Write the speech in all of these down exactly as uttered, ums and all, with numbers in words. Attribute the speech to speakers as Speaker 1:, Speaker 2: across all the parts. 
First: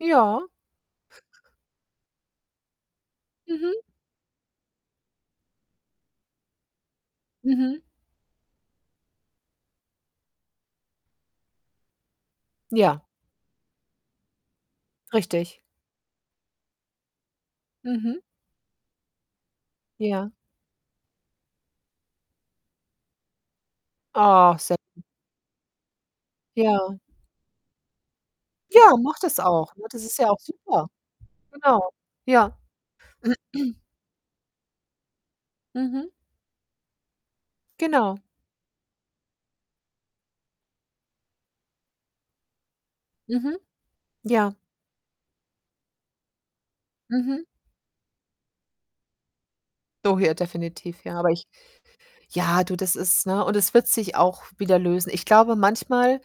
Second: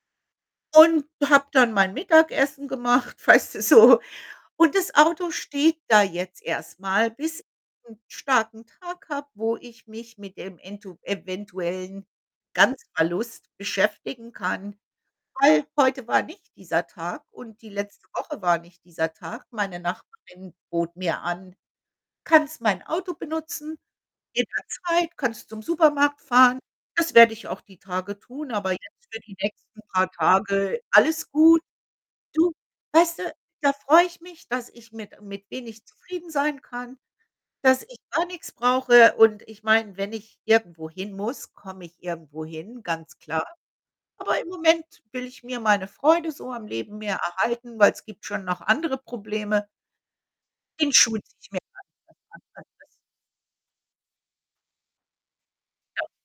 Speaker 1: Ja.
Speaker 2: Und habe dann mein Mittagessen gemacht, weißt du
Speaker 1: Mhm.
Speaker 2: so? Und das Auto steht da jetzt erst mal, bis
Speaker 1: Mhm.
Speaker 2: 'n starken Tag habe, wo ich mich mit dem entu eventuellen
Speaker 1: Ja.
Speaker 2: Ganzverlust beschäftigen kann,
Speaker 1: Richtig.
Speaker 2: weil, heute war nicht dieser Tag. Und die letzte
Speaker 1: Mhm.
Speaker 2: Woche war nicht dieser Tag. Meine
Speaker 1: Ja.
Speaker 2: Nachbarin bot mir an: „Kannst mein Auto benutzen, in
Speaker 1: Oh,
Speaker 2: der
Speaker 1: [unintelligible]
Speaker 2: Zeit. Kannst zum Supermarkt fahren.“
Speaker 1: Ja.
Speaker 2: Das werde ich auch die Tage tun, aber jetzt
Speaker 1: Ja, mach
Speaker 2: für die
Speaker 1: das auch,
Speaker 2: nächsten
Speaker 1: ne? Das
Speaker 2: paar
Speaker 1: ist ja auch
Speaker 2: Tage
Speaker 1: super.
Speaker 2: alles gut.
Speaker 1: Genau.
Speaker 2: Du?
Speaker 1: Ja..
Speaker 2: Weißt du? Da freue ich mich, dass ich mit mit wenig
Speaker 1: Mhm.
Speaker 2: zufrieden sein kann. Dass ich
Speaker 1: Genau.
Speaker 2: gar nichts brauche und ich meine, wenn ich irgendwo hin muss, komme ich irgendwo hin, ganz klar.
Speaker 1: Mhm.
Speaker 2: Aber im
Speaker 1: Ja.
Speaker 2: Moment will ich mir meine Freude so am Leben mehr
Speaker 1: Mhm.
Speaker 2: erhalten, weil 's gibt schon noch andere Probleme.
Speaker 1: doh hier
Speaker 2: Den
Speaker 1: definitiv,
Speaker 2: Schuh
Speaker 1: ja. Aber
Speaker 2: ziehe
Speaker 1: ich
Speaker 2: ich mir gar nicht erst an.
Speaker 1: ja, du,
Speaker 2: [unintelligible]
Speaker 1: das ist ne, und es wird sich auch wieder lösen. Ich glaube
Speaker 2: Ja.
Speaker 1: manchmal,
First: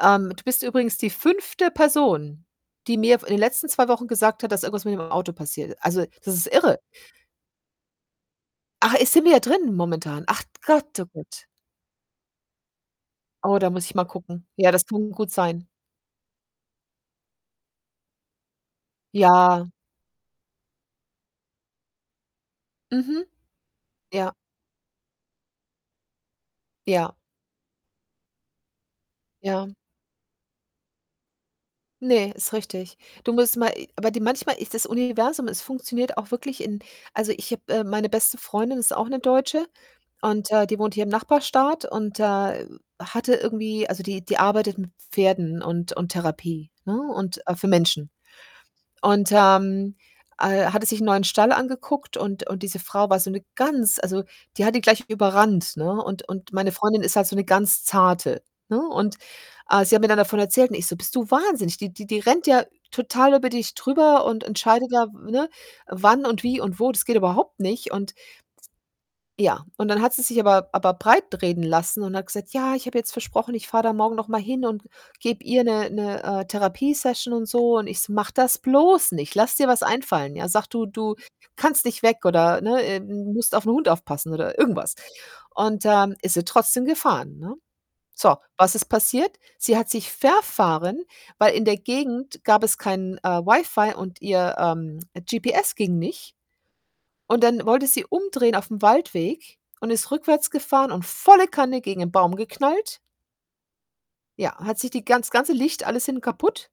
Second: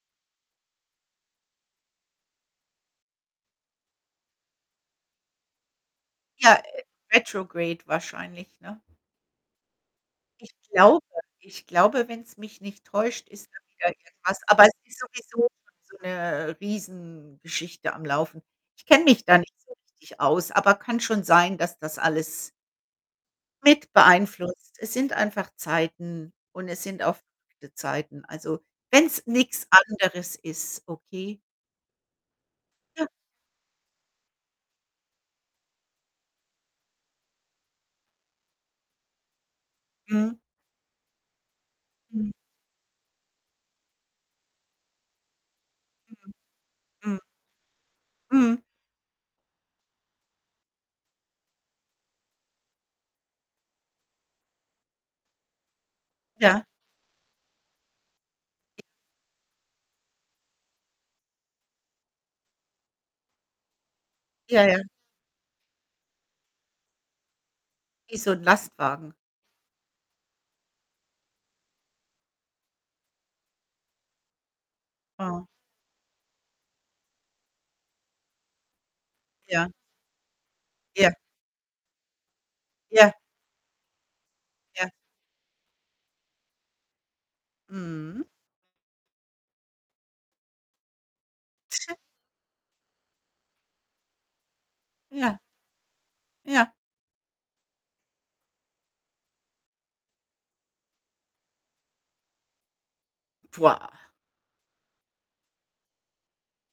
Speaker 1: ähm du bist übrigens die fünfte Person, die mir, f in den letzten zwei Wochen gesagt hat, dass irgendwas mit dem Auto passiert. Also, das ist
Speaker 2: Ja,
Speaker 1: irre.
Speaker 2: retrograde wahrscheinlich, ne?
Speaker 1: Ach, äh, sind wir drin, momentan? Ach
Speaker 2: Ich
Speaker 1: Gott,
Speaker 2: glaube
Speaker 1: Oh Gott.
Speaker 2: ich glaube, wenn 's mich nicht täuscht, ist
Speaker 1: Oh,
Speaker 2: mal
Speaker 1: da muss
Speaker 2: wieder
Speaker 1: ich mal
Speaker 2: irgendwas.
Speaker 1: gucken.
Speaker 2: Aber
Speaker 1: Ja,
Speaker 2: es
Speaker 1: das
Speaker 2: ist
Speaker 1: kann gut
Speaker 2: sowieso
Speaker 1: sein.
Speaker 2: so 'ne, Riesengeschichte am Laufen. Ich kenne mich da nicht
Speaker 1: Ja.
Speaker 2: so richtig aus, aber kann schon sein, dass das alles
Speaker 1: Mhm.
Speaker 2: mit
Speaker 1: Ja.
Speaker 2: beeinflusst. Es sind einfach Zeiten und es sind
Speaker 1: Ja.
Speaker 2: auch wilde Zeiten. Also wenn 's nichts
Speaker 1: Ja.
Speaker 2: anderes ist, okay.
Speaker 1: Ne, ist richtig.
Speaker 2: Ja.
Speaker 1: Du musst mal e aber die manchmal ist das Universum es funktioniert auch wirklich in also, ich habe, äh meine beste Freundin ist auch 'ne Deutsche
Speaker 2: Mhm.
Speaker 1: und, äh, die wohnt hier im Nachbarstaat und,
Speaker 2: Mhm.
Speaker 1: äh, hatte irgendwie also, die die arbeitet mit Pferden und und Therapie, ne,
Speaker 2: Mhm. Mhm.
Speaker 1: und äh, für Menschen
Speaker 2: Mhm.
Speaker 1: und, ähm, äh, hatte sich 'n neuen Stall angeguckt und und diese Frau war so 'ne ganz also, die hat ihn gleich überrannt, ne und und
Speaker 2: Ja.
Speaker 1: meine Freundin ist halt so 'ne ganz Zarte, ne,
Speaker 2: I
Speaker 1: und, ah, sie hat mir dann davon erzählt und ich so: „Bist du wahnsinnig? Die die die rennt ja total über dich drüber und
Speaker 2: Ja, ja.
Speaker 1: entscheidet da, w ne? Wann und wie und wo. Das geht überhaupt nicht.“ Und das
Speaker 2: Wie so 'n Lastwagen.
Speaker 1: ja. Und dann hat sie sich aber aber breitreden lassen und hat gesagt: „Ja, ich habe jetzt versprochen, ich fahre da morgen noch mal hin und
Speaker 2: Ah.
Speaker 1: gebe ihr ne ne Therapie-Session und so.“ Und ich so: „Mach das bloß nicht. Lass dir
Speaker 2: Ja.
Speaker 1: was einfallen, ja? Sage, du
Speaker 2: Ja.
Speaker 1: du kannst nicht weg oder, ne, äh,
Speaker 2: Ja.
Speaker 1: musst auf 'n Hund aufpassen oder
Speaker 2: Ja.
Speaker 1: irgendwas.“ Und, ähm, ist sie trotzdem gefahren, ne?
Speaker 2: Mhm.
Speaker 1: So, was ist passiert? Sie hat sich verfahren, weil in der Gegend gab es kein, äh, Wi-Fi und ihr, ähm, äh,
Speaker 2: Ja.
Speaker 1: GPS ging nicht.
Speaker 2: Ja.
Speaker 1: Und dann wollte sie umdrehen aufm Waldweg und ist rückwärts gefahren und volle Kanne gegen ein Baum geknallt. Ja, hat sich die ganz das ganze Licht alles hinten kaputt.